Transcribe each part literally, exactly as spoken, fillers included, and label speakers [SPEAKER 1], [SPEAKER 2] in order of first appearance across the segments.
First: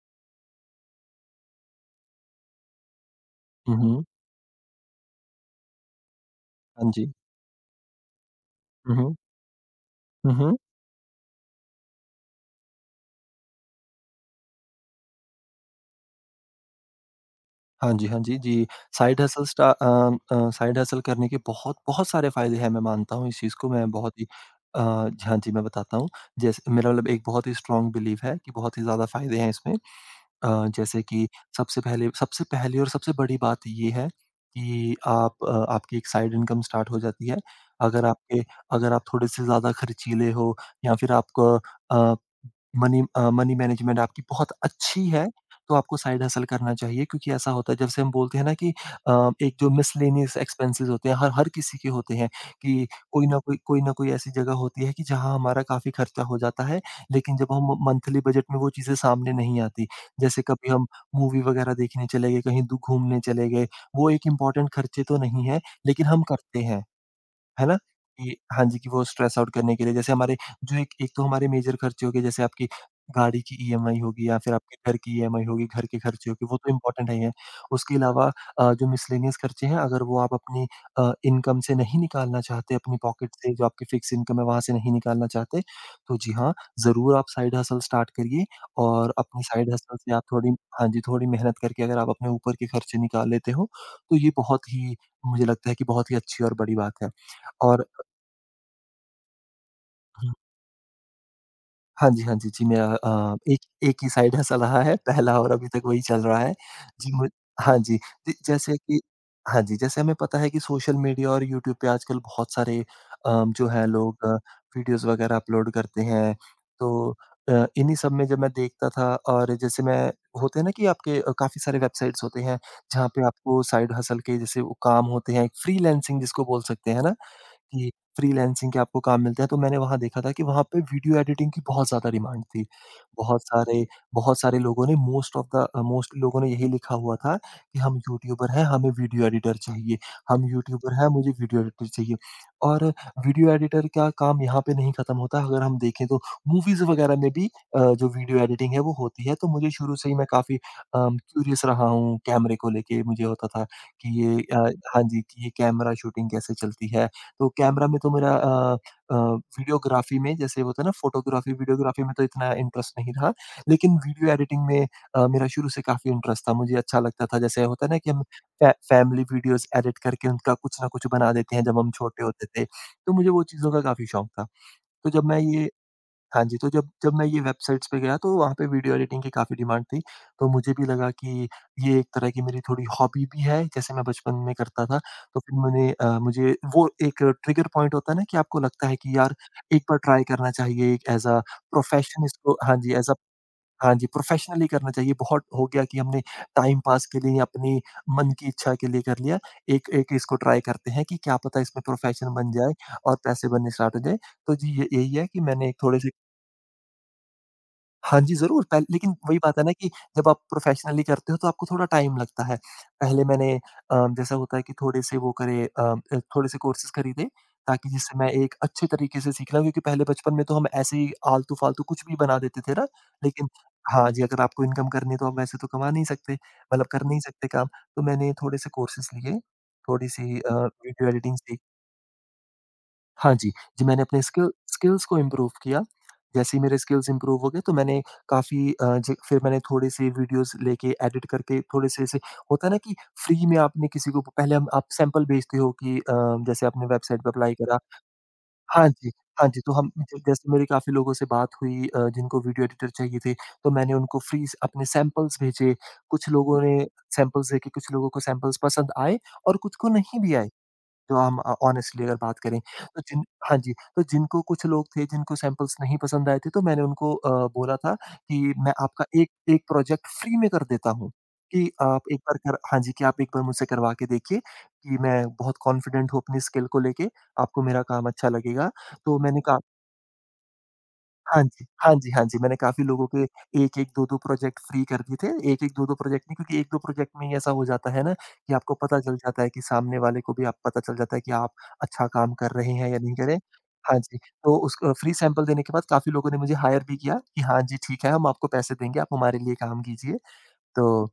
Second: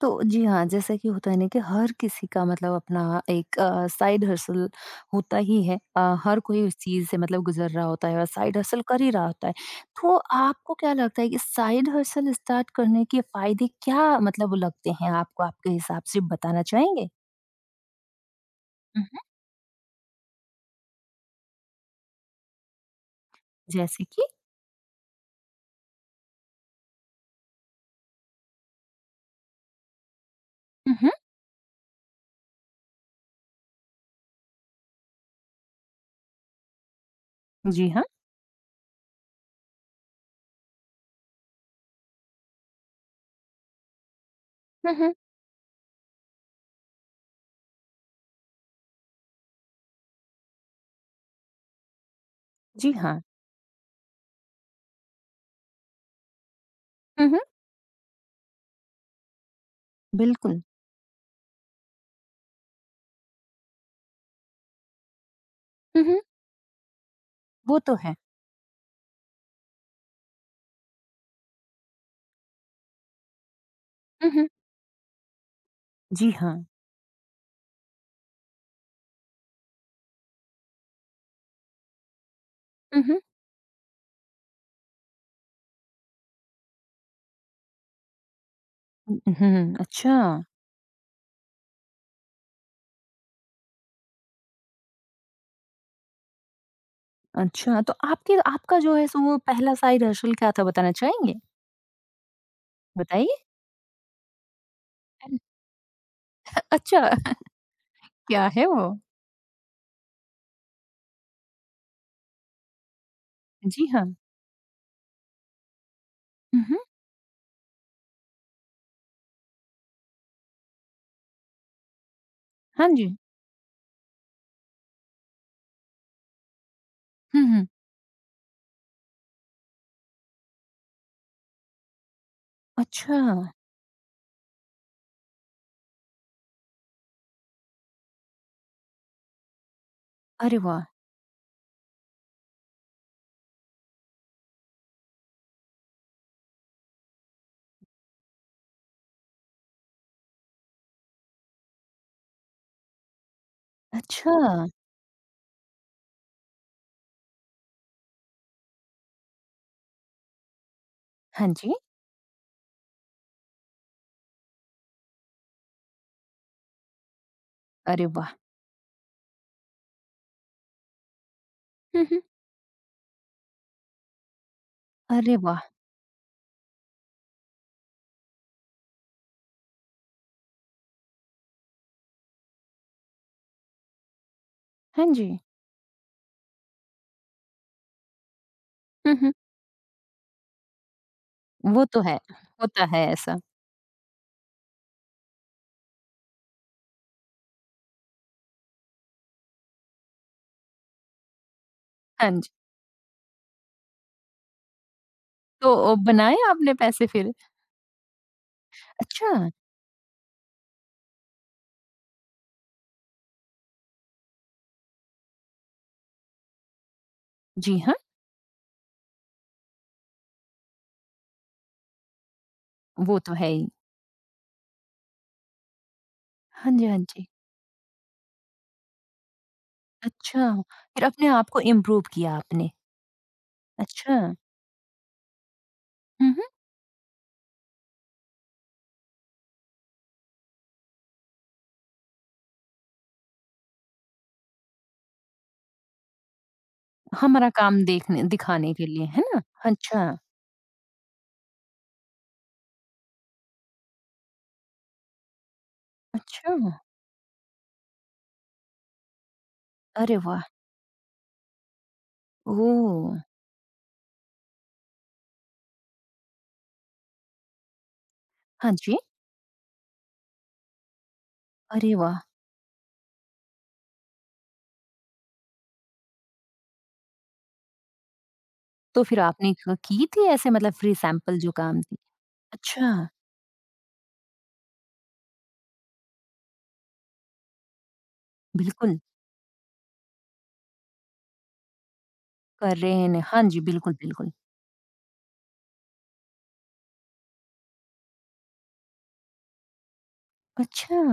[SPEAKER 1] तो जी हाँ, जैसा कि होता है ना कि हर किसी का मतलब अपना एक
[SPEAKER 2] हुँ,
[SPEAKER 1] अ,
[SPEAKER 2] हुँ।
[SPEAKER 1] साइड हसल होता ही है। अ, हर कोई उस
[SPEAKER 2] हाँ
[SPEAKER 1] चीज़
[SPEAKER 2] जी।
[SPEAKER 1] से मतलब गुज़र रहा होता है और साइड हसल
[SPEAKER 2] हुँ,
[SPEAKER 1] कर ही
[SPEAKER 2] हुँ।
[SPEAKER 1] रहा होता है। तो
[SPEAKER 2] हुँ, हुँ।
[SPEAKER 1] आपको क्या लगता है कि साइड हसल स्टार्ट करने के फ़ायदे क्या मतलब लगते हैं आपको? आपके हिसाब से बताना चाहेंगे?
[SPEAKER 2] हाँ जी, हाँ जी, जी।
[SPEAKER 1] हुँ,
[SPEAKER 2] साइड
[SPEAKER 1] हुँ।
[SPEAKER 2] हसल स्टा अ अ, साइड हसल करने के बहुत बहुत सारे फ़ायदे हैं, मैं मानता हूँ इस चीज़ को। मैं
[SPEAKER 1] जैसे
[SPEAKER 2] बहुत
[SPEAKER 1] कि?
[SPEAKER 2] ही अ, जी हाँ जी, मैं बताता हूँ। जैसे मेरा मतलब एक बहुत ही स्ट्रॉन्ग बिलीव है कि बहुत ही ज़्यादा फ़ायदे हैं इसमें। अ,
[SPEAKER 1] हुँ,
[SPEAKER 2] जैसे
[SPEAKER 1] हुँ।
[SPEAKER 2] कि सबसे पहले सबसे पहली और सबसे बड़ी बात ये है कि आप अ, आपकी एक साइड इनकम स्टार्ट हो जाती है।
[SPEAKER 1] जी हाँ।
[SPEAKER 2] अगर आपके अगर आप थोड़े-से ज़्यादा खर्चीले हो या फिर आपको uh money uh, money management आपकी बहुत
[SPEAKER 1] हुँ,
[SPEAKER 2] अच्छी
[SPEAKER 1] हुँ।
[SPEAKER 2] है, तो आपको साइड हसल करना चाहिए, क्योंकि ऐसा होता है जब से हम बोलते हैं ना कि अ, एक जो मिसलेनियस एक्सपेंसेस होते हैं हर हर किसी के होते हैं कि
[SPEAKER 1] जी हाँ।
[SPEAKER 2] कोई ना कोई कोई ना कोई ऐसी जगह होती है कि जहाँ हमारा काफ़ी खर्चा हो जाता है,
[SPEAKER 1] हुँ,
[SPEAKER 2] लेकिन
[SPEAKER 1] हुँ।
[SPEAKER 2] जब हम मंथली बजट में वो चीज़ें सामने नहीं आती। जैसे
[SPEAKER 1] बिल्कुल।
[SPEAKER 2] कभी हम मूवी वगैरह देखने चले गए, कहीं दू घूमने चले गए, वो एक इम्पोर्टेंट खर्चे तो नहीं है,
[SPEAKER 1] हुँ,
[SPEAKER 2] लेकिन
[SPEAKER 1] हुँ।
[SPEAKER 2] हम करते हैं। है ना?
[SPEAKER 1] वो तो है।
[SPEAKER 2] कि हाँ जी, कि वो स्ट्रेस आउट करने के लिए। जैसे हमारे जो एक एक तो हमारे मेजर खर्चे हो गए, जैसे आपकी गाड़ी की ई एम आई होगी
[SPEAKER 1] हुँ,
[SPEAKER 2] या
[SPEAKER 1] हुँ।
[SPEAKER 2] फिर आपके घर की ई एम आई होगी, घर के खर्चे
[SPEAKER 1] जी
[SPEAKER 2] होंगे, वो
[SPEAKER 1] हाँ।
[SPEAKER 2] तो इम्पोर्टेंट है ही है। उसके अलावा अ, जो मिसलेनियस खर्चे हैं, अगर वो आप अपनी अ, इनकम से नहीं निकालना चाहते, अपनी
[SPEAKER 1] हुँ, हुँ।
[SPEAKER 2] पॉकेट से जो आपकी फिक्स इनकम है वहाँ से नहीं निकालना चाहते, तो जी हाँ, ज़रूर आप साइड हसल स्टार्ट करिए और
[SPEAKER 1] हुँ,
[SPEAKER 2] अपनी साइड
[SPEAKER 1] हुँ।
[SPEAKER 2] हसल से
[SPEAKER 1] अच्छा।
[SPEAKER 2] आप थोड़ी हाँ जी, थोड़ी मेहनत करके अगर आप अपने ऊपर के खर्चे निकाल लेते हो, तो ये बहुत ही मुझे लगता है कि बहुत ही अच्छी और बड़ी बात है।
[SPEAKER 1] अच्छा,
[SPEAKER 2] और
[SPEAKER 1] तो आपके आपका जो है सो वो पहला साइड
[SPEAKER 2] हुँ,
[SPEAKER 1] हसल क्या था बताना चाहेंगे?
[SPEAKER 2] हाँ जी, हाँ जी, जी मेरा अ,
[SPEAKER 1] बताइए।
[SPEAKER 2] एक एक ही साइड हँसा रहा है, पहला और अभी तक वही चल रहा है।
[SPEAKER 1] अच्छा,
[SPEAKER 2] जी मु हाँ जी, जी
[SPEAKER 1] क्या है
[SPEAKER 2] जैसे
[SPEAKER 1] वो?
[SPEAKER 2] कि हाँ जी, जैसे हमें पता है कि सोशल मीडिया और यूट्यूब पे आजकल बहुत सारे अ, जो है
[SPEAKER 1] जी हाँ।
[SPEAKER 2] लोग अ, वीडियोज़ वगैरह अपलोड करते हैं।
[SPEAKER 1] हुँ, हुँ।
[SPEAKER 2] तो अ, इन्हीं सब में जब मैं देखता था, और जैसे मैं होते हैं ना कि आपके अ, काफ़ी सारे वेबसाइट्स होते हैं,
[SPEAKER 1] हाँ
[SPEAKER 2] जहाँ
[SPEAKER 1] जी।
[SPEAKER 2] पे आपको साइड हसल के जैसे वो काम होते हैं, फ्रीलांसिंग जिसको बोल सकते हैं, है ना?
[SPEAKER 1] हुँ, हुँ।
[SPEAKER 2] कि फ्रीलांसिंग के आपको काम मिलते हैं। तो मैंने वहाँ देखा था कि वहाँ पे वीडियो एडिटिंग की बहुत ज़्यादा डिमांड थी।
[SPEAKER 1] अच्छा,
[SPEAKER 2] बहुत सारे बहुत सारे लोगों ने most of the uh, mostly लोगों ने यही लिखा हुआ था कि हम यूट्यूबर हैं, हमें वीडियो एडिटर चाहिए। हम
[SPEAKER 1] अरे वाह!
[SPEAKER 2] यूट्यूबर हैं, मुझे वीडियो एडिटर चाहिए। और वीडियो एडिटर का काम यहाँ पे नहीं खत्म होता, अगर हम देखें तो मूवीज़ वगैरह में भी अ, जो वीडियो एडिटिंग है वो होती है। तो मुझे शुरू से ही मैं काफ़ी अम, क्यूरियस रहा हूँ कैमरे को लेके। मुझे होता था कि
[SPEAKER 1] अच्छा,
[SPEAKER 2] ये अ, हाँ जी, कि ये कैमरा शूटिंग कैसे चलती है? तो कैमरा में तो मेरा अ अ, वीडियोग्राफ़ी में, जैसे होता है ना
[SPEAKER 1] हाँ
[SPEAKER 2] फ़ोटोग्राफ़ी,
[SPEAKER 1] जी।
[SPEAKER 2] वीडियोग्राफ़ी में तो इतना इंटरेस्ट नहीं रहा। लेकिन वीडियो एडिटिंग में अ, मेरा शुरू से काफ़ी इंटरेस्ट था, मुझे अच्छा लगता था। जैसे होता है ना
[SPEAKER 1] अरे
[SPEAKER 2] कि हम
[SPEAKER 1] वाह!
[SPEAKER 2] फै फैमिली वीडियोज़ एडिट करके उनका कुछ ना कुछ बना देते हैं जब हम
[SPEAKER 1] हुँ, हुँ।
[SPEAKER 2] छोटे होते थे। तो मुझे वो चीज़ों का काफ़ी शौक था। तो जब
[SPEAKER 1] अरे
[SPEAKER 2] मैं
[SPEAKER 1] वाह!
[SPEAKER 2] ये हाँ जी, तो जब जब मैं ये वेबसाइट्स पे गया, तो वहाँ पे वीडियो एडिटिंग की काफ़ी डिमांड थी। तो मुझे भी लगा कि ये एक तरह की मेरी थोड़ी हॉबी भी है, जैसे मैं बचपन में करता था।
[SPEAKER 1] हाँ जी।
[SPEAKER 2] तो फिर मैंने अ, मुझे वो एक ट्रिगर पॉइंट होता है ना कि आपको लगता है
[SPEAKER 1] हुँ,
[SPEAKER 2] कि
[SPEAKER 1] हुँ।
[SPEAKER 2] यार एक बार ट्राई करना चाहिए, एक ऐज़ अ
[SPEAKER 1] वो तो है,
[SPEAKER 2] प्रोफेशन इसको, हाँ
[SPEAKER 1] होता
[SPEAKER 2] जी,
[SPEAKER 1] है
[SPEAKER 2] ऐज़ अ
[SPEAKER 1] ऐसा।
[SPEAKER 2] हाँ जी, प्रोफेशनली करना चाहिए। बहुत हो गया कि हमने टाइम पास के लिए अपनी मन की इच्छा के लिए कर लिया। एक एक इसको ट्राई करते हैं कि क्या पता इसमें
[SPEAKER 1] हाँ
[SPEAKER 2] प्रोफेशन
[SPEAKER 1] जी।
[SPEAKER 2] बन जाए और पैसे बनने स्टार्ट हो जाए। तो जी, य यही है कि मैंने
[SPEAKER 1] तो
[SPEAKER 2] एक
[SPEAKER 1] अ,
[SPEAKER 2] थोड़े से
[SPEAKER 1] बनाए आपने पैसे फिर?
[SPEAKER 2] हाँ जी, ज़रूर पह लेकिन
[SPEAKER 1] अच्छा,
[SPEAKER 2] वही बात है ना कि जब आप प्रोफ़ेशनली करते हो तो आपको थोड़ा टाइम लगता है। पहले मैंने अ, जैसा होता है कि थोड़े से वो करे अ अ, थोड़े से कोर्सेज़ खरीदे,
[SPEAKER 1] जी
[SPEAKER 2] ताकि
[SPEAKER 1] हाँ,
[SPEAKER 2] जिससे मैं एक अच्छे तरीके से सीख लूँ, क्योंकि पहले बचपन में तो हम ऐसे ही आलतू-फालतू कुछ भी बना देते थे ना।
[SPEAKER 1] वो तो
[SPEAKER 2] लेकिन
[SPEAKER 1] है ही।
[SPEAKER 2] हाँ जी, अगर आपको इनकम करनी है तो आप वैसे तो कमा नहीं सकते,
[SPEAKER 1] हाँ
[SPEAKER 2] मतलब
[SPEAKER 1] जी, हाँ
[SPEAKER 2] कर नहीं
[SPEAKER 1] जी।
[SPEAKER 2] सकते काम। तो मैंने थोड़े से कोर्सेज़ लिए, थोड़ी-सी अ,
[SPEAKER 1] अच्छा, फिर
[SPEAKER 2] वीडियो
[SPEAKER 1] अपने
[SPEAKER 2] एडिटिंग
[SPEAKER 1] आप
[SPEAKER 2] सीखी।
[SPEAKER 1] को इम्प्रूव किया आपने।
[SPEAKER 2] हाँ जी, जी मैंने
[SPEAKER 1] अच्छा।
[SPEAKER 2] अपने स्किल स्किल्स को इम्प्रूव किया।
[SPEAKER 1] हुँ, हुँ।
[SPEAKER 2] जैसे ही मेरे स्किल्स इम्प्रूव हो गए, तो मैंने काफ़ी अ, ज फिर मैंने थोड़े-से वीडियोज़ लेके एडिट करके थोड़े-से, ऐसे होता है ना कि फ्री में आपने किसी को पहले हम आप सैंपल भेजते हो कि अ, जैसे आपने वेबसाइट पे
[SPEAKER 1] हमारा
[SPEAKER 2] अप्लाई करा,
[SPEAKER 1] काम देखने दिखाने के
[SPEAKER 2] हाँ
[SPEAKER 1] लिए,
[SPEAKER 2] जी,
[SPEAKER 1] है ना?
[SPEAKER 2] हाँ जी, तो हम
[SPEAKER 1] अच्छा,
[SPEAKER 2] ज जैसे मेरी काफ़ी लोगों से बात हुई अ, जिनको वीडियो एडिटर चाहिए थे, तो मैंने उनको फ्री स अपने सैंपल्स भेजे। कुछ
[SPEAKER 1] अच्छा।
[SPEAKER 2] लोगों ने सैंपल्स देखे, कुछ लोगों को सैंपल्स पसंद आए और कुछ को
[SPEAKER 1] अरे
[SPEAKER 2] नहीं भी
[SPEAKER 1] वाह!
[SPEAKER 2] आए। जो हम अ, ऑनेस्टली अगर बात करें, तो
[SPEAKER 1] ओह!
[SPEAKER 2] जिन हाँ जी, तो जिनको, कुछ लोग थे जिनको सैंपल्स नहीं पसंद आए थे, तो मैंने उनको अ, बोला था कि मैं
[SPEAKER 1] हाँ जी।
[SPEAKER 2] आपका एक एक प्रोजेक्ट फ्री में कर देता हूँ, कि
[SPEAKER 1] अरे
[SPEAKER 2] आप
[SPEAKER 1] वाह!
[SPEAKER 2] एक बार कर हाँ जी, कि आप एक बार मुझसे करवा के देखिए, कि मैं बहुत कॉन्फिडेंट हूँ अपनी स्किल को लेके, आपको मेरा काम अच्छा लगेगा।
[SPEAKER 1] तो
[SPEAKER 2] तो
[SPEAKER 1] फिर
[SPEAKER 2] मैंने
[SPEAKER 1] आपने
[SPEAKER 2] का
[SPEAKER 1] क की थी ऐसे मतलब फ्री सैंपल
[SPEAKER 2] हाँ
[SPEAKER 1] जो
[SPEAKER 2] जी,
[SPEAKER 1] काम
[SPEAKER 2] हाँ
[SPEAKER 1] थी?
[SPEAKER 2] जी, हाँ जी, मैंने काफ़ी लोगों
[SPEAKER 1] अच्छा,
[SPEAKER 2] के एक एक दो दो प्रोजेक्ट फ्री कर दिए थे। एक एक दो दो प्रोजेक्ट नहीं, क्योंकि एक दो प्रोजेक्ट में ही ऐसा हो जाता है ना कि आपको
[SPEAKER 1] बिल्कुल,
[SPEAKER 2] पता चल जाता है कि सामने वाले को भी आप पता चल जाता है कि आप अच्छा काम कर रहे
[SPEAKER 1] कर
[SPEAKER 2] हैं
[SPEAKER 1] रहे
[SPEAKER 2] या
[SPEAKER 1] हैं।
[SPEAKER 2] नहीं
[SPEAKER 1] ना।
[SPEAKER 2] कर रहे।
[SPEAKER 1] हाँ जी, बिल्कुल,
[SPEAKER 2] हाँ जी,
[SPEAKER 1] बिल्कुल।
[SPEAKER 2] तो उसको फ्री सैंपल देने के बाद काफ़ी लोगों ने मुझे हायर भी किया कि हाँ जी, ठीक है, हम आपको पैसे देंगे, आप हमारे लिए काम कीजिए।
[SPEAKER 1] अच्छा,
[SPEAKER 2] तो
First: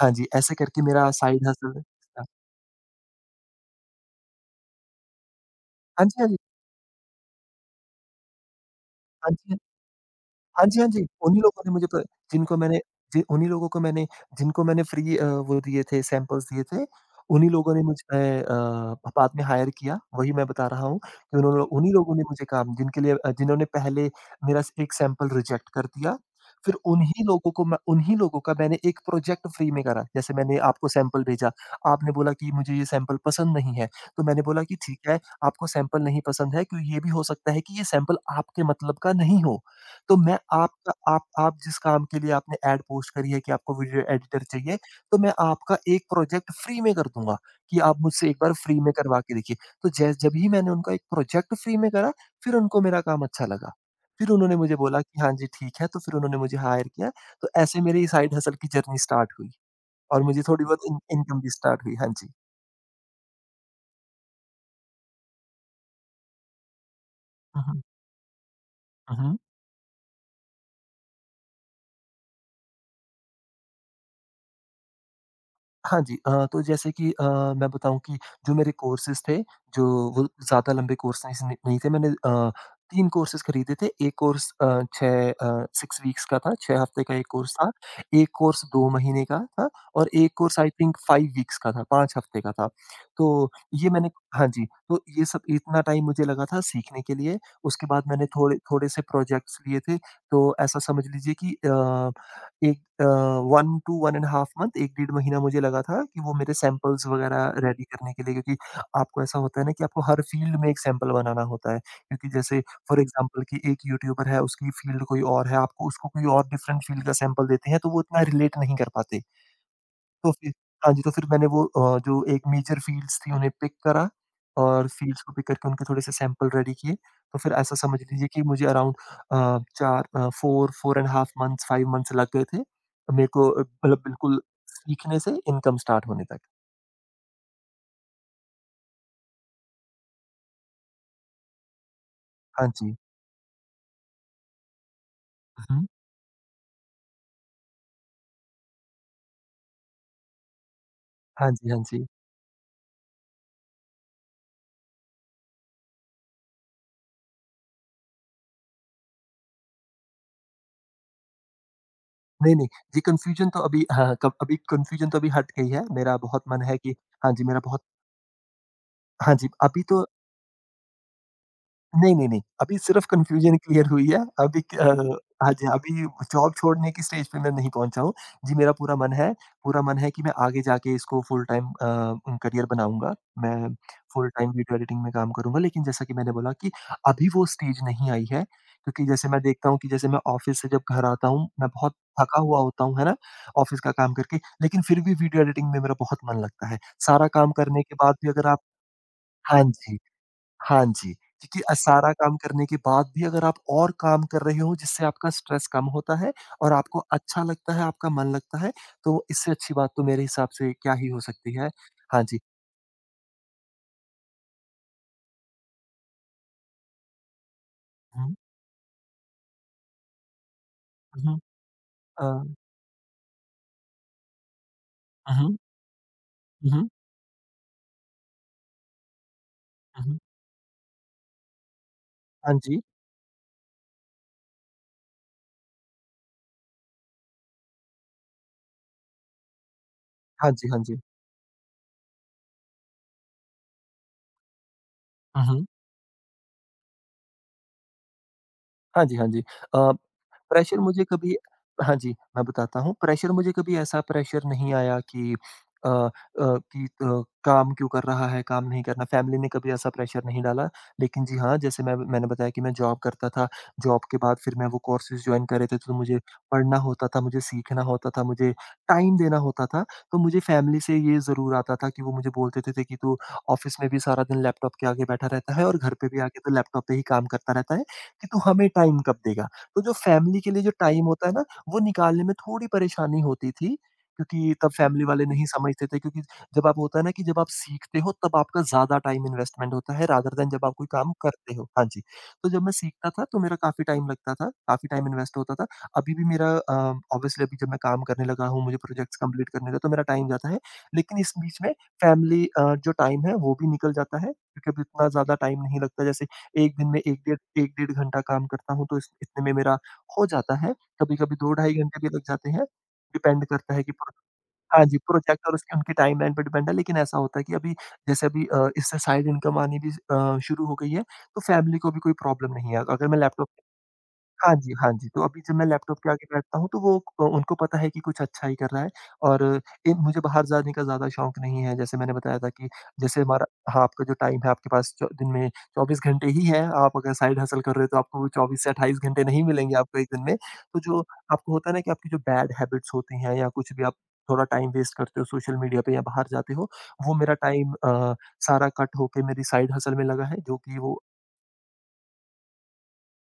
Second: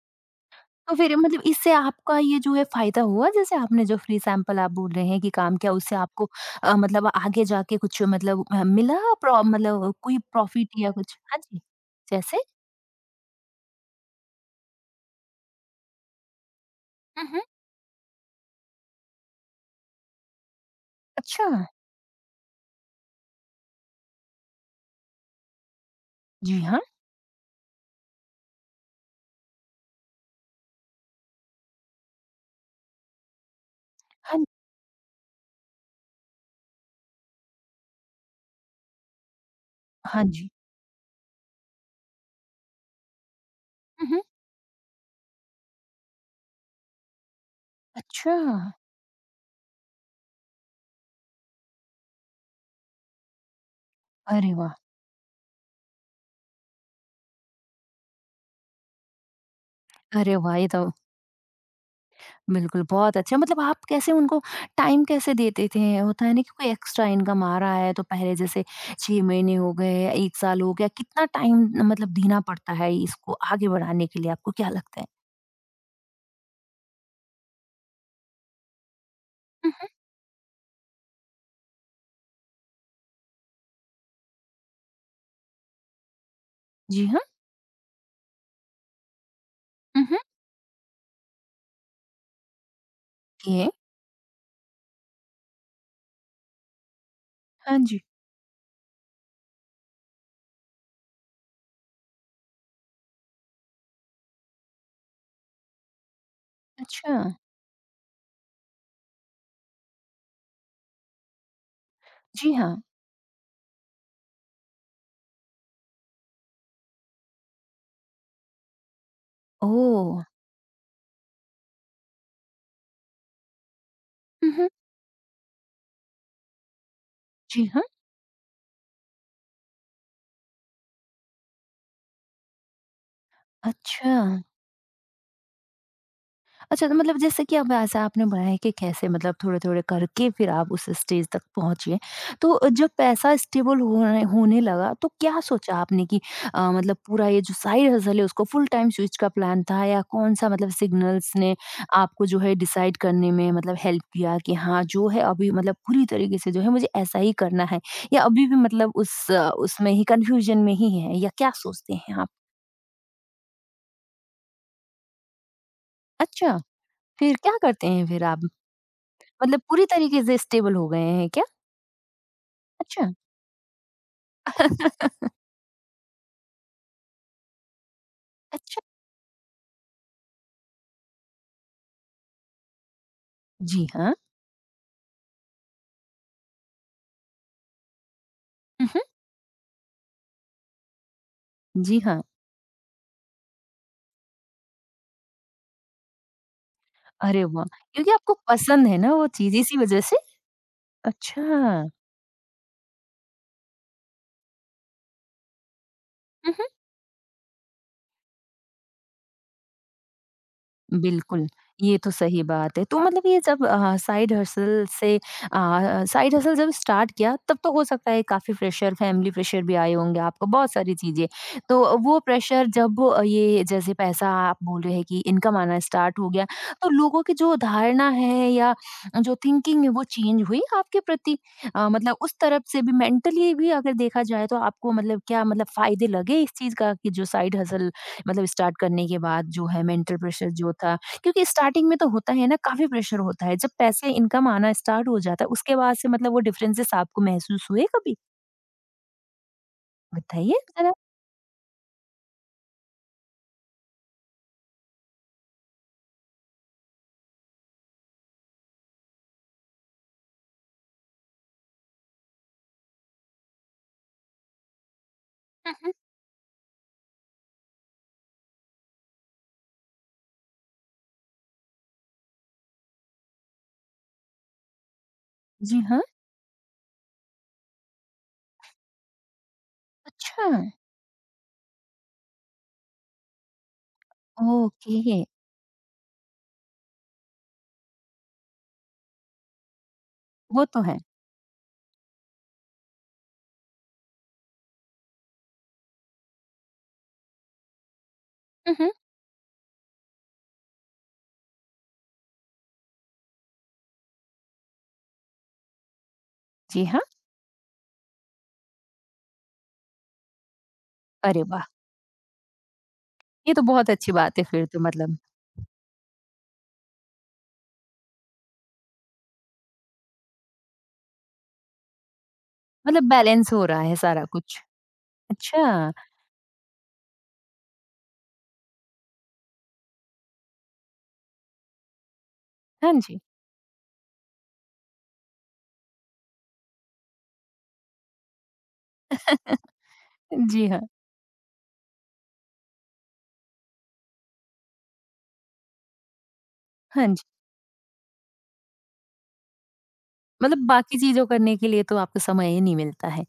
[SPEAKER 2] हाँ जी, ऐसे करके
[SPEAKER 1] तो
[SPEAKER 2] मेरा
[SPEAKER 1] फिर मतलब
[SPEAKER 2] साइड
[SPEAKER 1] इससे
[SPEAKER 2] हसल।
[SPEAKER 1] आपका ये जो है फ़ायदा हुआ जैसे आपने जो फ्री सैंपल आप बोल रहे हैं कि काम किया उससे
[SPEAKER 2] हाँ जी, हाँ
[SPEAKER 1] आपको
[SPEAKER 2] जी।
[SPEAKER 1] अ, मतलब आगे जाके कुछ मतलब अ, मिला
[SPEAKER 2] हाँ
[SPEAKER 1] प्रो
[SPEAKER 2] जी, हाँ।
[SPEAKER 1] मतलब कोई
[SPEAKER 2] हाँ
[SPEAKER 1] प्रॉफिट
[SPEAKER 2] जी, हाँ
[SPEAKER 1] या
[SPEAKER 2] जी।
[SPEAKER 1] कुछ? हाँ
[SPEAKER 2] उन्हीं
[SPEAKER 1] जी।
[SPEAKER 2] लोगों ने मुझे प
[SPEAKER 1] जैसे?
[SPEAKER 2] जिनको मैंने जि उन्हीं लोगों को मैंने जिनको मैंने फ्री अ, वो दिए थे सैंपल्स दिए थे,
[SPEAKER 1] हुँ, हुँ।
[SPEAKER 2] उन्हीं लोगों ने मुझे अ, बाद में हायर किया। वही मैं बता रहा हूँ कि
[SPEAKER 1] अच्छा।
[SPEAKER 2] उन्होंने उन्हीं लोगों ने मुझे काम, जिनके लिए अ, जिन्होंने पहले मेरा स- एक सैंपल रिजेक्ट कर दिया,
[SPEAKER 1] जी
[SPEAKER 2] फिर
[SPEAKER 1] हाँ।
[SPEAKER 2] उन्हीं लोगों को मैं उन्हीं लोगों का मैंने एक प्रोजेक्ट फ्री में करा। जैसे मैंने आपको सैंपल भेजा, आपने बोला कि मुझे ये सैंपल पसंद नहीं है, तो
[SPEAKER 1] हाँ,
[SPEAKER 2] मैंने बोला कि ठीक है, आपको सैंपल नहीं पसंद है, क्यों, ये भी हो सकता है कि ये सैंपल आपके मतलब का नहीं हो। तो
[SPEAKER 1] हाँ
[SPEAKER 2] मैं
[SPEAKER 1] जी।
[SPEAKER 2] आपका आप आप जिस काम के लिए आपने एड पोस्ट करी है कि आपको वीडियो
[SPEAKER 1] हुँ, हुँ।
[SPEAKER 2] एडिटर चाहिए, तो मैं आपका एक प्रोजेक्ट फ्री में कर दूँगा, कि आप मुझसे एक
[SPEAKER 1] अच्छा!
[SPEAKER 2] बार फ्री में करवा के देखिए। तो जै जब ही मैंने उनका एक प्रोजेक्ट फ्री में करा, फिर उनको मेरा काम अच्छा लगा। फिर
[SPEAKER 1] अरे
[SPEAKER 2] उन्होंने
[SPEAKER 1] वाह!
[SPEAKER 2] मुझे बोला कि हाँ जी, ठीक है, तो फिर उन्होंने मुझे हायर किया। तो ऐसे मेरी साइड हसल की जर्नी स्टार्ट हुई और
[SPEAKER 1] अरे
[SPEAKER 2] मुझे
[SPEAKER 1] वाह!
[SPEAKER 2] थोड़ी
[SPEAKER 1] ये
[SPEAKER 2] बहुत
[SPEAKER 1] तो
[SPEAKER 2] इन इनकम भी स्टार्ट हुई। हाँ जी।
[SPEAKER 1] बिल्कुल बहुत अच्छा मतलब आप कैसे उनको टाइम कैसे देते थे? होता है ना कि कोई एक्स्ट्रा इनकम आ
[SPEAKER 2] हुँ,
[SPEAKER 1] रहा
[SPEAKER 2] हुँ।
[SPEAKER 1] है तो पहले जैसे
[SPEAKER 2] हुँ,
[SPEAKER 1] छह
[SPEAKER 2] हुँ।
[SPEAKER 1] महीने हो गए, एक साल हो गया, कितना टाइम मतलब देना पड़ता है इसको आगे बढ़ाने के लिए आपको क्या लगता है?
[SPEAKER 2] हाँ जी। अ, तो जैसे कि अ, मैं बताऊँ कि जो मेरे कोर्सेज़ थे,
[SPEAKER 1] हुँ,
[SPEAKER 2] जो
[SPEAKER 1] हुँ।
[SPEAKER 2] वो ज़्यादा लंबे कोर्स नहीं नहीं नहीं थे। मैंने अ, तीन कोर्सेज़ खरीदे थे। एक course uh, six uh, six weeks का था, छह हफ्ते
[SPEAKER 1] जी
[SPEAKER 2] का
[SPEAKER 1] हाँ।
[SPEAKER 2] एक कोर्स था। एक कोर्स दो महीने का था
[SPEAKER 1] हुँ,
[SPEAKER 2] और
[SPEAKER 1] हुँ।
[SPEAKER 2] एक course I think five weeks का था, फाइव हफ्ते का था। तो
[SPEAKER 1] ये?
[SPEAKER 2] ये मैंने हाँ जी, तो ये सब इतना टाइम मुझे लगा था सीखने के लिए।
[SPEAKER 1] हाँ
[SPEAKER 2] उसके
[SPEAKER 1] जी।
[SPEAKER 2] बाद मैंने थोड़े थोड़े से प्रोजेक्ट्स लिए थे। तो ऐसा समझ लीजिए कि अ, एक अ, वन टू डेढ़ मंथ, एक डेढ़ महीना मुझे लगा था कि वो मेरे सैंपल्स
[SPEAKER 1] अच्छा।
[SPEAKER 2] वगैरह रेडी करने के लिए, क्योंकि आपको ऐसा होता है ना कि आपको हर फ़ील्ड में एक सैंपल बनाना होता है। क्योंकि
[SPEAKER 1] जी
[SPEAKER 2] जैसे
[SPEAKER 1] हाँ।
[SPEAKER 2] फ़ॉर एग्ज़ाम्पल कि एक यूट्यूबर है, उसकी फ़ील्ड कोई और है, आपको उसको कोई और डिफरेंट फ़ील्ड का सैंपल देते हैं, तो वो इतना रिलेट नहीं कर पाते।
[SPEAKER 1] ओह!
[SPEAKER 2] तो फिर हाँ जी, तो फिर मैंने वो अ, जो एक मेजर फ़ील्ड्स थी उन्हें पिक करा
[SPEAKER 1] हुँ, हुँ।
[SPEAKER 2] और फ़ील्ड्स को पिक करके उनके थोड़े से सैंपल रेडी किए। तो फिर
[SPEAKER 1] जी
[SPEAKER 2] ऐसा
[SPEAKER 1] हाँ।
[SPEAKER 2] समझ लीजिए कि मुझे around uh, four uh, four four and half months five months लग गए थे। मेरे को अ, मतलब
[SPEAKER 1] अच्छा।
[SPEAKER 2] बिल्कुल सीखने से इनकम स्टार्ट होने तक।
[SPEAKER 1] अच्छा तो मतलब जैसे कि अब ऐसा आपने बनाया है कि कैसे मतलब थोड़े-थोड़े करके फिर आप उस स्टेज तक पहुँचिए। तो
[SPEAKER 2] हाँ
[SPEAKER 1] जब
[SPEAKER 2] जी।
[SPEAKER 1] पैसा स्टेबल होने होने लगा तो क्या सोचा
[SPEAKER 2] हुँ।
[SPEAKER 1] आपने कि अ, मतलब पूरा ये जो साइड हसल है उसको फुल टाइम स्विच का प्लान था या कौन-सा मतलब सिग्नल्स
[SPEAKER 2] हाँ
[SPEAKER 1] ने
[SPEAKER 2] जी, हाँ जी।
[SPEAKER 1] आपको जो है डिसाइड करने में मतलब हेल्प किया कि हाँ, जो है अभी मतलब पूरी तरीके से जो है मुझे ऐसा ही करना है या अभी भी मतलब उस अ, उसमें ही कन्फ्यूजन में ही है या क्या सोचते हैं आप?
[SPEAKER 2] नहीं, नहीं, ये कन्फ्यूज़न तो अभी हाँ, हाँ, कब अभी कन्फ्यूज़न तो अभी हट गई है। मेरा बहुत
[SPEAKER 1] अच्छा,
[SPEAKER 2] मन है कि। हाँ
[SPEAKER 1] फिर
[SPEAKER 2] जी,
[SPEAKER 1] क्या
[SPEAKER 2] मेरा बहुत।
[SPEAKER 1] करते हैं फिर आप?
[SPEAKER 2] हाँ जी,
[SPEAKER 1] मतलब
[SPEAKER 2] अभी
[SPEAKER 1] पूरी
[SPEAKER 2] तो।
[SPEAKER 1] तरीके से स्टेबल हो गए हैं क्या?
[SPEAKER 2] नहीं, नहीं, नहीं। अभी सिर्फ़
[SPEAKER 1] अच्छा।
[SPEAKER 2] कन्फ्यूज़न क्लियर हुई है। अभी क- अ, हाँ जी, अभी जॉब छोड़ने की स्टेज पे मैं नहीं पहुँचा हूँ। जी, मेरा
[SPEAKER 1] अच्छा।
[SPEAKER 2] पूरा मन है पूरा मन है कि मैं आगे जाके इसको फुल टाइम अ, करियर बनाऊँगा। मैं
[SPEAKER 1] जी हाँ।
[SPEAKER 2] फुल टाइम वीडियो एडिटिंग में काम करूँगा। लेकिन जैसा कि मैंने बोला कि अभी वो स्टेज नहीं आई है,
[SPEAKER 1] हुँ, हुँ।
[SPEAKER 2] क्योंकि जैसे मैं देखता हूँ कि जैसे मैं ऑफ़िस से जब घर आता हूँ, मैं बहुत
[SPEAKER 1] जी हाँ।
[SPEAKER 2] थका हुआ होता हूँ, है ना? ऑफ़िस का काम करके, लेकिन फिर भी वीडियो एडिटिंग में मेरा बहुत मन लगता है। सारा
[SPEAKER 1] अरे
[SPEAKER 2] काम
[SPEAKER 1] वाह!
[SPEAKER 2] करने के
[SPEAKER 1] क्योंकि
[SPEAKER 2] बाद भी
[SPEAKER 1] आपको
[SPEAKER 2] अगर आप।
[SPEAKER 1] पसंद है ना वो चीज़
[SPEAKER 2] हाँ
[SPEAKER 1] इसी
[SPEAKER 2] जी।
[SPEAKER 1] वज़ह से?
[SPEAKER 2] हाँ जी,
[SPEAKER 1] अच्छा।
[SPEAKER 2] क्योंकि अ,
[SPEAKER 1] हुँ,
[SPEAKER 2] सारा काम करने के बाद भी अगर आप और काम कर रहे हो जिससे आपका स्ट्रेस कम होता है
[SPEAKER 1] हुँ।
[SPEAKER 2] और आपको अच्छा लगता है, आपका मन लगता है, तो इससे अच्छी बात तो मेरे हिसाब से क्या ही हो
[SPEAKER 1] बिल्कुल,
[SPEAKER 2] सकती है।
[SPEAKER 1] ये तो
[SPEAKER 2] हाँ जी।
[SPEAKER 1] सही बात है। तो मतलब ये जब अ, साइड हसल से अ, साइड हसल जब स्टार्ट किया तब तो हो सकता है
[SPEAKER 2] हुँ,
[SPEAKER 1] काफ़ी प्रेशर फैमिली प्रेशर भी आए होंगे आपको, बहुत सारी चीज़ें।
[SPEAKER 2] हुँ,
[SPEAKER 1] तो वो
[SPEAKER 2] अ,
[SPEAKER 1] प्रेशर जब अ, ये जैसे पैसा आप बोल रहे हैं कि
[SPEAKER 2] हुँ,
[SPEAKER 1] इनकम आना स्टार्ट हो गया,
[SPEAKER 2] हुँ,
[SPEAKER 1] तो लोगों की जो धारणा है या जो थिंकिंग है
[SPEAKER 2] हुँ,
[SPEAKER 1] वो
[SPEAKER 2] हुँ।
[SPEAKER 1] चेंज हुई आपके प्रति? अ, मतलब उस
[SPEAKER 2] हाँ
[SPEAKER 1] तरफ
[SPEAKER 2] जी,
[SPEAKER 1] से भी मेंटली भी अगर देखा जाए तो आपको मतलब क्या मतलब फ़ायदे लगे इस चीज़ का कि जो साइड हसल मतलब स्टार्ट करने के बाद जो है मेंटल
[SPEAKER 2] हाँ
[SPEAKER 1] प्रेशर
[SPEAKER 2] जी,
[SPEAKER 1] जो
[SPEAKER 2] हाँ
[SPEAKER 1] था
[SPEAKER 2] जी।
[SPEAKER 1] क्योंकि स्टार्टिंग में तो होता है ना काफ़ी प्रेशर होता है। जब पैसे इनकम आना स्टार्ट हो
[SPEAKER 2] हुँ,
[SPEAKER 1] जाता है
[SPEAKER 2] हुँ।
[SPEAKER 1] उसके बाद से मतलब वो डिफरेंसेस आपको महसूस हुए कभी?
[SPEAKER 2] हाँ जी, हाँ जी। अ,
[SPEAKER 1] बताइए
[SPEAKER 2] प्रेशर
[SPEAKER 1] ज़रा।
[SPEAKER 2] मुझे कभी। हाँ जी, मैं बताता हूँ। प्रेशर मुझे कभी ऐसा प्रेशर नहीं आया कि अ अ, कि अ, काम क्यों कर रहा है, काम नहीं करना। फैमिली ने कभी ऐसा प्रेशर नहीं डाला। लेकिन जी हाँ, जैसे मैं मैंने बताया कि मैं जॉब करता था। जॉब के बाद फिर मैं वो कोर्सेज़ जॉइन करे
[SPEAKER 1] हुँ,
[SPEAKER 2] थे,
[SPEAKER 1] हुँ।
[SPEAKER 2] तो मुझे पढ़ना होता था, मुझे सीखना होता था, मुझे टाइम देना होता था। तो मुझे फैमिली से ये ज़रूर आता था कि वो मुझे बोलते थे थे कि, "तू ऑफ़िस में भी सारा दिन लैपटॉप के आगे बैठा रहता है और
[SPEAKER 1] जी
[SPEAKER 2] घर
[SPEAKER 1] हाँ।
[SPEAKER 2] पे भी आके तो लैपटॉप पे ही काम करता रहता है। कि तू हमें टाइम कब देगा?" तो जो फैमिली
[SPEAKER 1] अच्छा।
[SPEAKER 2] के लिए जो टाइम होता है ना, वो निकालने में थोड़ी परेशानी होती थी, क्योंकि तब फैमिली
[SPEAKER 1] ओके,
[SPEAKER 2] वाले नहीं समझते थे क्योंकि जब आप होता है ना कि जब आप सीखते हो तब आपका ज़्यादा टाइम इन्वेस्टमेंट होता है रादर देन जब
[SPEAKER 1] वो
[SPEAKER 2] आप
[SPEAKER 1] तो
[SPEAKER 2] कोई
[SPEAKER 1] है।
[SPEAKER 2] काम करते हो। हाँ जी। तो जब मैं सीखता था तो मेरा काफ़ी टाइम लगता था, काफ़ी टाइम इन्वेस्ट होता था। अभी भी मेरा अ, ऑब्वियसली अभी जब मैं काम करने लगा हूँ,
[SPEAKER 1] हुँ,
[SPEAKER 2] मुझे
[SPEAKER 1] हुँ।
[SPEAKER 2] प्रोजेक्ट्स कंप्लीट करने हैं तो मेरा टाइम जाता है। लेकिन इस बीच में फैमिली अ, जो टाइम है वो भी निकल जाता है, क्योंकि अब इतना ज़्यादा टाइम नहीं लगता। जैसे एक
[SPEAKER 1] जी
[SPEAKER 2] दिन में
[SPEAKER 1] हाँ।
[SPEAKER 2] एक डेढ़ एक डेढ़ घंटा काम करता हूँ, तो इस इतने में मेरा हो जाता है। कभी-कभी
[SPEAKER 1] अरे
[SPEAKER 2] दो
[SPEAKER 1] वाह!
[SPEAKER 2] ढाई घंटे भी लग जाते हैं, डिपेंड
[SPEAKER 1] ये तो
[SPEAKER 2] करता है
[SPEAKER 1] बहुत
[SPEAKER 2] कि प्रो
[SPEAKER 1] अच्छी बात है फिर तो
[SPEAKER 2] हाँ जी,
[SPEAKER 1] मतलब,
[SPEAKER 2] प्रोजेक्ट और उसकी उनकी टाइमलाइन पे डिपेंड है, लेकिन ऐसा होता है कि अभी जैसे अभी अ, इससे साइड इनकम आनी भी अ, शुरू हो गई है, तो फैमिली को भी कोई प्रॉब्लम नहीं है। अगर
[SPEAKER 1] मतलब
[SPEAKER 2] मैं लैपटॉप।
[SPEAKER 1] बैलेंस हो रहा है सारा
[SPEAKER 2] हाँ
[SPEAKER 1] कुछ।
[SPEAKER 2] जी, हाँ जी। तो अभी जब मैं
[SPEAKER 1] अच्छा,
[SPEAKER 2] लैपटॉप के आगे बैठता हूँ तो वो अ, उनको पता है कि कुछ अच्छा ही कर रहा है और इन मुझे बाहर जाने का ज़्यादा शौक नहीं है। जैसे मैंने बताया था कि
[SPEAKER 1] हाँ जी।
[SPEAKER 2] जैसे हमारा। हाँ, आपका जो टाइम है आपके पास चौ दिन में चौबीस घंटे ही है। आप अगर साइड हसल कर रहे हो तो आपको वो चौबीस से अट्ठाईस घंटे नहीं मिलेंगे आपको एक दिन में।
[SPEAKER 1] जी
[SPEAKER 2] तो
[SPEAKER 1] हाँ,
[SPEAKER 2] जो आपको होता है ना कि आपकी जो बैड हैबिट्स होती हैं या कुछ भी आप थोड़ा टाइम वेस्ट करते हो सोशल मीडिया पे या बाहर जाते हो,
[SPEAKER 1] हाँ
[SPEAKER 2] वो
[SPEAKER 1] जी।
[SPEAKER 2] मेरा टाइम अ, सारा कट होके मेरी साइड हसल में लगा है जो
[SPEAKER 1] मतलब
[SPEAKER 2] कि वो।
[SPEAKER 1] बाकी चीज़ों करने के लिए तो आपको समय ही नहीं मिलता है।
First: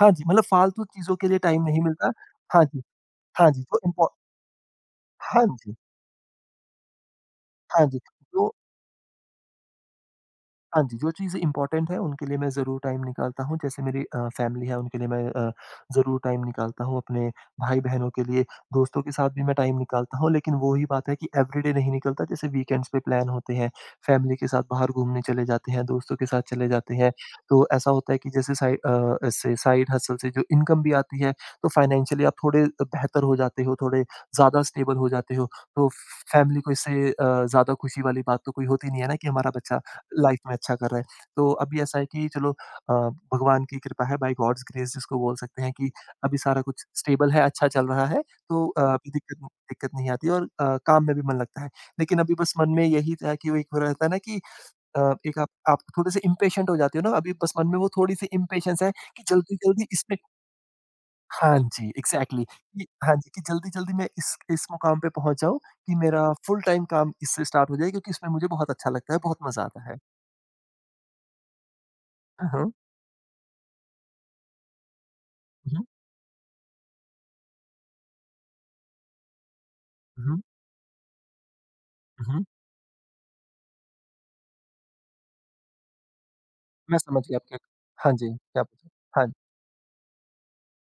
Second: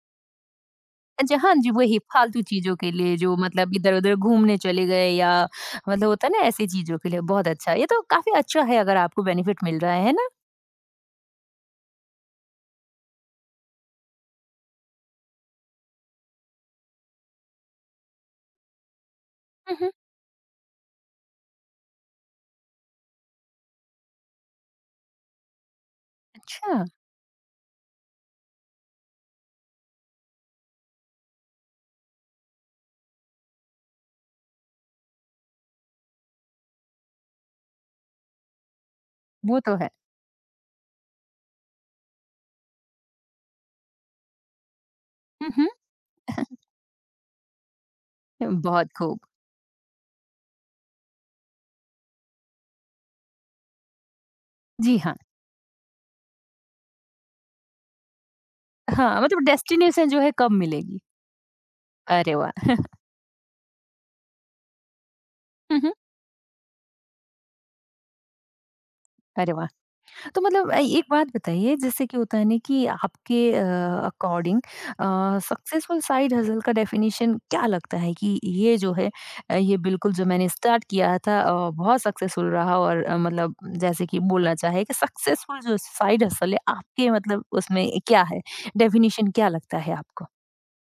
[SPEAKER 2] हाँ जी, मतलब फालतू चीज़ों के
[SPEAKER 1] अच्छा,
[SPEAKER 2] लिए
[SPEAKER 1] हाँ
[SPEAKER 2] टाइम
[SPEAKER 1] जी,
[SPEAKER 2] नहीं
[SPEAKER 1] वही
[SPEAKER 2] मिलता।
[SPEAKER 1] फालतू
[SPEAKER 2] हाँ
[SPEAKER 1] चीज़ों
[SPEAKER 2] जी।
[SPEAKER 1] के लिए जो
[SPEAKER 2] Handy,
[SPEAKER 1] मतलब
[SPEAKER 2] so
[SPEAKER 1] इधर-उधर
[SPEAKER 2] important.
[SPEAKER 1] घूमने चले गए या
[SPEAKER 2] Handy,
[SPEAKER 1] मतलब होता है ना ऐसी चीज़ों के लिए, बहुत अच्छा। ये
[SPEAKER 2] handy,
[SPEAKER 1] तो काफ़ी
[SPEAKER 2] so.
[SPEAKER 1] अच्छा है अगर आपको बेनिफिट मिल रहा है, है ना?
[SPEAKER 2] हाँ जी, जो चीज़ें इम्पोर्टेंट हैं उनके लिए मैं ज़रूर टाइम निकालता हूँ। जैसे मेरी अ, फैमिली है उनके लिए मैं अ, ज़रूर टाइम निकालता हूँ, अपने भाई-बहनों के लिए, दोस्तों के साथ भी मैं
[SPEAKER 1] हुँ,
[SPEAKER 2] टाइम
[SPEAKER 1] हुँ,
[SPEAKER 2] निकालता हूँ। लेकिन वो ही बात है कि एवरीडे नहीं निकलता। जैसे वीकेंड्स पे प्लान होते हैं, फैमिली के साथ बाहर घूमने चले जाते हैं, दोस्तों के साथ चले
[SPEAKER 1] अच्छा,
[SPEAKER 2] जाते हैं। तो ऐसा होता है कि जैसे साइड अ, ऐसे साइड हसल से जो इनकम भी आती है तो फाइनेंशियली आप थोड़े बेहतर हो जाते हो, थोड़े ज़्यादा स्टेबल हो जाते हो। तो फैमिली को इससे अ, ज़्यादा खुशी वाली बात तो कोई होती नहीं है ना कि हमारा
[SPEAKER 1] वो तो
[SPEAKER 2] बच्चा
[SPEAKER 1] है।
[SPEAKER 2] लाइफ में अच्छा कर रहा है। तो अभी ऐसा है कि चलो अ, भगवान की कृपा है, बाय गॉड्स ग्रेस जिसको बोल
[SPEAKER 1] हुँ,
[SPEAKER 2] सकते
[SPEAKER 1] हुँ,
[SPEAKER 2] हैं, कि अभी सारा कुछ स्टेबल है, अच्छा चल रहा है, तो अ,
[SPEAKER 1] बहुत
[SPEAKER 2] अभी
[SPEAKER 1] खूब।
[SPEAKER 2] दिक्कत दिक्कत नहीं आती और अ, काम में भी मन लगता है। लेकिन अभी बस मन में यही था कि वो एक हो रहता है ना कि
[SPEAKER 1] जी
[SPEAKER 2] अ,
[SPEAKER 1] हाँ।
[SPEAKER 2] एक आप आप थोड़े से इम्पेशेंट हो जाते हो ना, अभी बस मन में वो थोड़ी-सी इम्पेशेंस है
[SPEAKER 1] हाँ,
[SPEAKER 2] कि
[SPEAKER 1] मतलब
[SPEAKER 2] जल्दी-जल्दी
[SPEAKER 1] डेस्टिनेशन
[SPEAKER 2] इसमें।
[SPEAKER 1] जो है कब मिलेगी?
[SPEAKER 2] हाँ जी,
[SPEAKER 1] अरे
[SPEAKER 2] एग्ज़ैक्टली
[SPEAKER 1] वाह!
[SPEAKER 2] कि हाँ जी, कि जल्दी-जल्दी मैं इस इस मुकाम पे पहुँच जाऊँ
[SPEAKER 1] हुँ, हुँ,
[SPEAKER 2] कि मेरा फुल टाइम काम इससे स्टार्ट हो जाए क्योंकि इसमें मुझे बहुत अच्छा लगता है, बहुत
[SPEAKER 1] अरे
[SPEAKER 2] मज़ा
[SPEAKER 1] वाह!
[SPEAKER 2] आता है।
[SPEAKER 1] तो मतलब अ, एक बात बताइए जैसे कि होता है
[SPEAKER 2] हुँ,
[SPEAKER 1] ना
[SPEAKER 2] हुँ।
[SPEAKER 1] कि आपके अकॉर्डिंग
[SPEAKER 2] हुँ।
[SPEAKER 1] सक्सेसफुल साइड हसल का डेफिनेशन क्या लगता है कि ये जो है अ, ये बिल्कुल जो
[SPEAKER 2] हुँ,
[SPEAKER 1] मैंने स्टार्ट किया था अ, बहुत
[SPEAKER 2] हुँ, हुँ।
[SPEAKER 1] सक्सेसफुल रहा और अ, मतलब जैसे कि बोलना चाहे कि सक्सेसफुल जो साइड हसल है
[SPEAKER 2] मैं
[SPEAKER 1] आपके
[SPEAKER 2] समझ गया
[SPEAKER 1] मतलब
[SPEAKER 2] आपके।
[SPEAKER 1] उसमें
[SPEAKER 2] हाँ
[SPEAKER 1] क्या
[SPEAKER 2] जी,
[SPEAKER 1] है
[SPEAKER 2] क्या पूछा? हाँ,
[SPEAKER 1] डेफिनेशन क्या लगता है आपको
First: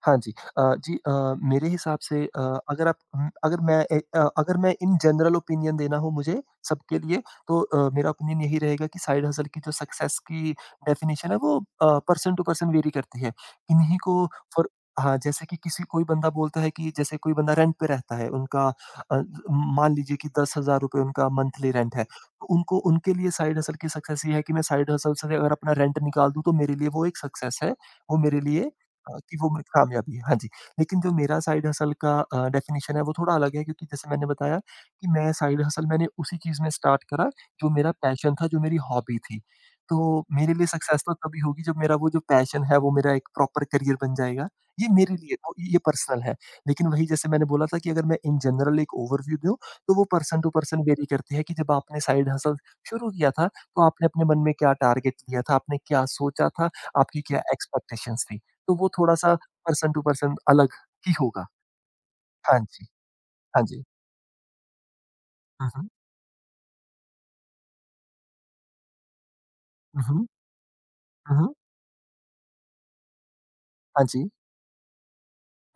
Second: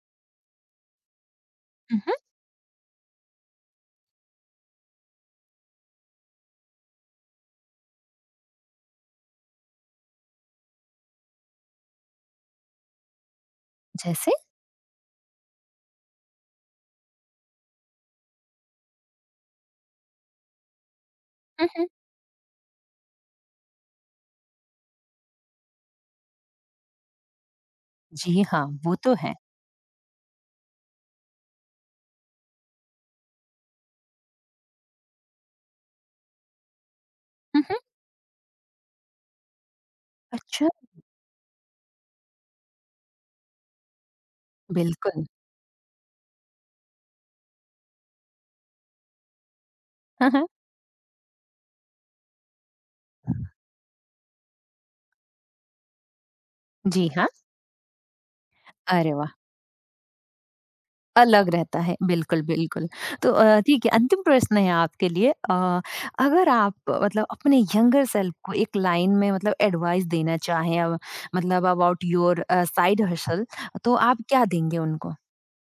[SPEAKER 2] हाँ जी। अ, जी, अ, मेरे हिसाब
[SPEAKER 1] मम्हम,
[SPEAKER 2] से अ, अगर आप उम, अगर मैं ए अ, अगर मैं इन जनरल ओपिनियन देना हो मुझे सबके लिए तो अ, मेरा ओपिनियन यही रहेगा कि साइड हसल की जो सक्सेस की डेफिनिशन है वो अ, पर्सन टू पर्सन वेरी करती है। किन्हीं को
[SPEAKER 1] जैसे
[SPEAKER 2] फॉर। हाँ, जैसे कि किसी कोई बंदा बोलता है कि जैसे कोई बंदा रेंट पे रहता है, उनका अ, मान लीजिए कि ₹ दस हज़ार उनका मंथली
[SPEAKER 1] मम्हम,
[SPEAKER 2] रेंट है। तो उनको उनके लिए साइड हसल की सक्सेस ये है कि मैं साइड हसल से अगर अपना रेंट निकाल दूँ तो मेरे लिए वो एक सक्सेस है। वो मेरे
[SPEAKER 1] जी हाँ
[SPEAKER 2] लिए
[SPEAKER 1] वो तो
[SPEAKER 2] अ,
[SPEAKER 1] है
[SPEAKER 2] कि वो मेरी कामयाबी है। हाँ जी, लेकिन जो मेरा साइड हसल का अ, डेफिनिशन है वो थोड़ा अलग है क्योंकि जैसे मैंने बताया कि मैं साइड हसल मैंने उसी चीज़ में स्टार्ट करा जो
[SPEAKER 1] मम्हम।
[SPEAKER 2] मेरा पैशन था, जो मेरी हॉबी थी। तो मेरे लिए
[SPEAKER 1] अच्छा
[SPEAKER 2] सक्सेस तो तभी होगी जब मेरा वो जो पैशन है वो मेरा एक प्रॉपर करियर बन जाएगा। ये मेरे
[SPEAKER 1] बिल्कुल
[SPEAKER 2] लिए तो ये पर्सनल है। लेकिन वही जैसे मैंने बोला था कि अगर मैं इन जनरल एक ओवरव्यू दूँ तो वो
[SPEAKER 1] हाँ
[SPEAKER 2] पर्सन
[SPEAKER 1] हाँ,
[SPEAKER 2] टू पर्सन वेरी करती है कि जब आपने साइड हसल शुरू किया था तो आपने अपने मन में क्या टारगेट लिया था, आपने क्या सोचा था,
[SPEAKER 1] जी
[SPEAKER 2] आपकी
[SPEAKER 1] हाँ
[SPEAKER 2] क्या एक्सपेक्टेशंस थी? तो वो
[SPEAKER 1] अरे वाह
[SPEAKER 2] थोड़ा-सा पर्सन टू पर्सन अलग ही होगा।
[SPEAKER 1] अलग रहता है, बिल्कुल,
[SPEAKER 2] हाँ जी,
[SPEAKER 1] बिल्कुल। तो अ,
[SPEAKER 2] हाँ जी।
[SPEAKER 1] ठीक है, अंतिम प्रश्न है आपके लिए अ,
[SPEAKER 2] हुँ, हुँ।
[SPEAKER 1] अगर आप अ, मतलब अपने यंगर सेल्फ को एक लाइन में मतलब
[SPEAKER 2] हुँ,
[SPEAKER 1] एडवाइस
[SPEAKER 2] हुँ।
[SPEAKER 1] देना चाहें अब
[SPEAKER 2] हुँ, हुँ।
[SPEAKER 1] मतलब about your uh, side hustle तो
[SPEAKER 2] हाँ
[SPEAKER 1] आप
[SPEAKER 2] जी।
[SPEAKER 1] क्या देंगे उनको?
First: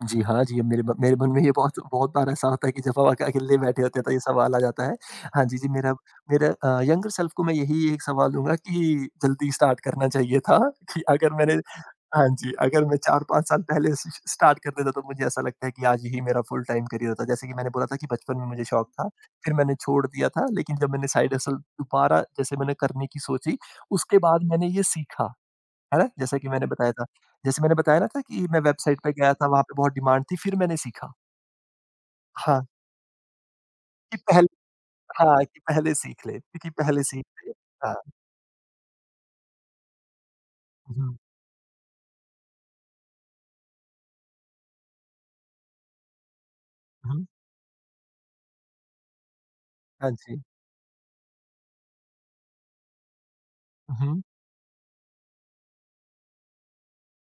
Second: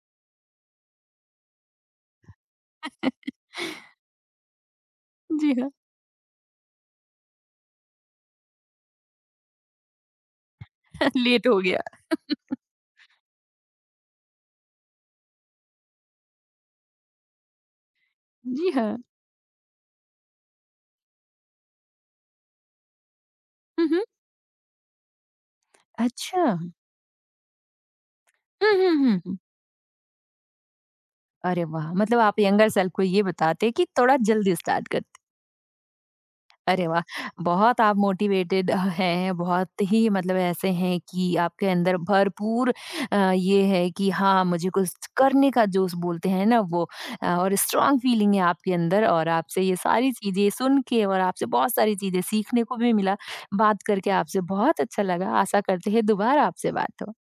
[SPEAKER 2] जी हाँ, जी मेरे ब मेरे मन में ये बहुत बहुत बार ऐसा होता है कि जब हम अक अकेले बैठे होते हैं तो ये सवाल आ जाता है। हाँ
[SPEAKER 1] जी
[SPEAKER 2] जी, जी
[SPEAKER 1] हाँ,
[SPEAKER 2] मेरा मेरा अ, यंगर सेल्फ को मैं यही एक सवाल दूँगा कि जल्दी स्टार्ट करना चाहिए था कि अगर
[SPEAKER 1] लेट
[SPEAKER 2] मैंने।
[SPEAKER 1] हो गया।
[SPEAKER 2] हाँ जी, अगर मैं चार पाँच साल पहले स स्टार्ट कर देता तो मुझे ऐसा लगता है कि आज यही मेरा फुल टाइम करियर होता। जैसे कि मैंने बोला था कि बचपन में मुझे
[SPEAKER 1] जी
[SPEAKER 2] शौक
[SPEAKER 1] हाँ।
[SPEAKER 2] था, फिर मैंने छोड़ दिया था, लेकिन जब मैंने साइड हसल दोबारा जैसे मैंने करने की सोची,
[SPEAKER 1] हुँ, हुँ।
[SPEAKER 2] उसके बाद मैंने ये सीखा। है ना? जैसा
[SPEAKER 1] अच्छा।
[SPEAKER 2] कि मैंने
[SPEAKER 1] हुँ,
[SPEAKER 2] बताया था। जैसे मैंने बताया ना था कि मैं
[SPEAKER 1] हुँ,
[SPEAKER 2] वेबसाइट पे
[SPEAKER 1] हुँ,
[SPEAKER 2] गया
[SPEAKER 1] हुँ।
[SPEAKER 2] था, वहाँ पे बहुत डिमांड थी, फिर मैंने सीखा।
[SPEAKER 1] अरे वाह! मतलब आप
[SPEAKER 2] हाँ,
[SPEAKER 1] यंगर सेल्फ को ये बताते कि
[SPEAKER 2] कि
[SPEAKER 1] थोड़ा
[SPEAKER 2] पहले।
[SPEAKER 1] जल्दी स्टार्ट कर
[SPEAKER 2] हाँ, कि पहले सीख ले, कि
[SPEAKER 1] अरे वाह!
[SPEAKER 2] पहले सीख ले।
[SPEAKER 1] बहुत
[SPEAKER 2] हाँ।
[SPEAKER 1] आप मोटिवेटेड हैं, बहुत ही मतलब ऐसे हैं
[SPEAKER 2] हुँ,
[SPEAKER 1] कि आपके अंदर भरपूर अ, ये है कि हाँ, मुझे कुछ करने का जोश बोलते हैं ना वो
[SPEAKER 2] हुँ।
[SPEAKER 1] अ, और स्ट्रॉन्ग फीलिंग है आपके अंदर और आपसे ये
[SPEAKER 2] हाँ
[SPEAKER 1] सारी
[SPEAKER 2] जी।
[SPEAKER 1] चीज़ें सुन के और आपसे बहुत सारी चीज़ें सीखने को भी मिला। बात करके
[SPEAKER 2] हुँ।
[SPEAKER 1] आपसे बहुत अच्छा लगा। आशा करते हैं दोबारा आपसे बात हो।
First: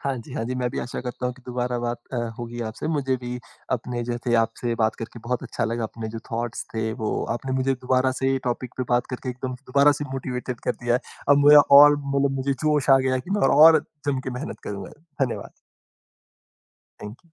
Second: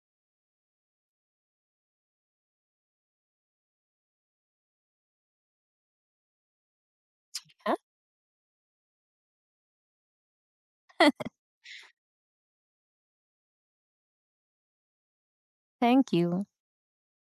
[SPEAKER 2] हाँ जी, हाँ जी। मैं भी आशा करता हूँ कि दोबारा बात अ, होगी आपसे। मुझे भी अपने जो थे आपसे बात करके बहुत अच्छा लगा। अपने जो थॉट्स थे वो आपने मुझे
[SPEAKER 1] हाँ,
[SPEAKER 2] दोबारा से टॉपिक पे बात करके एकदम दोबारा से मोटिवेटेड कर दिया है। अब मेरा और मतलब मुझे जोश आ गया है कि मैं और जम के मेहनत करूँगा। धन्यवाद।
[SPEAKER 1] Thank you.
[SPEAKER 2] Thank you.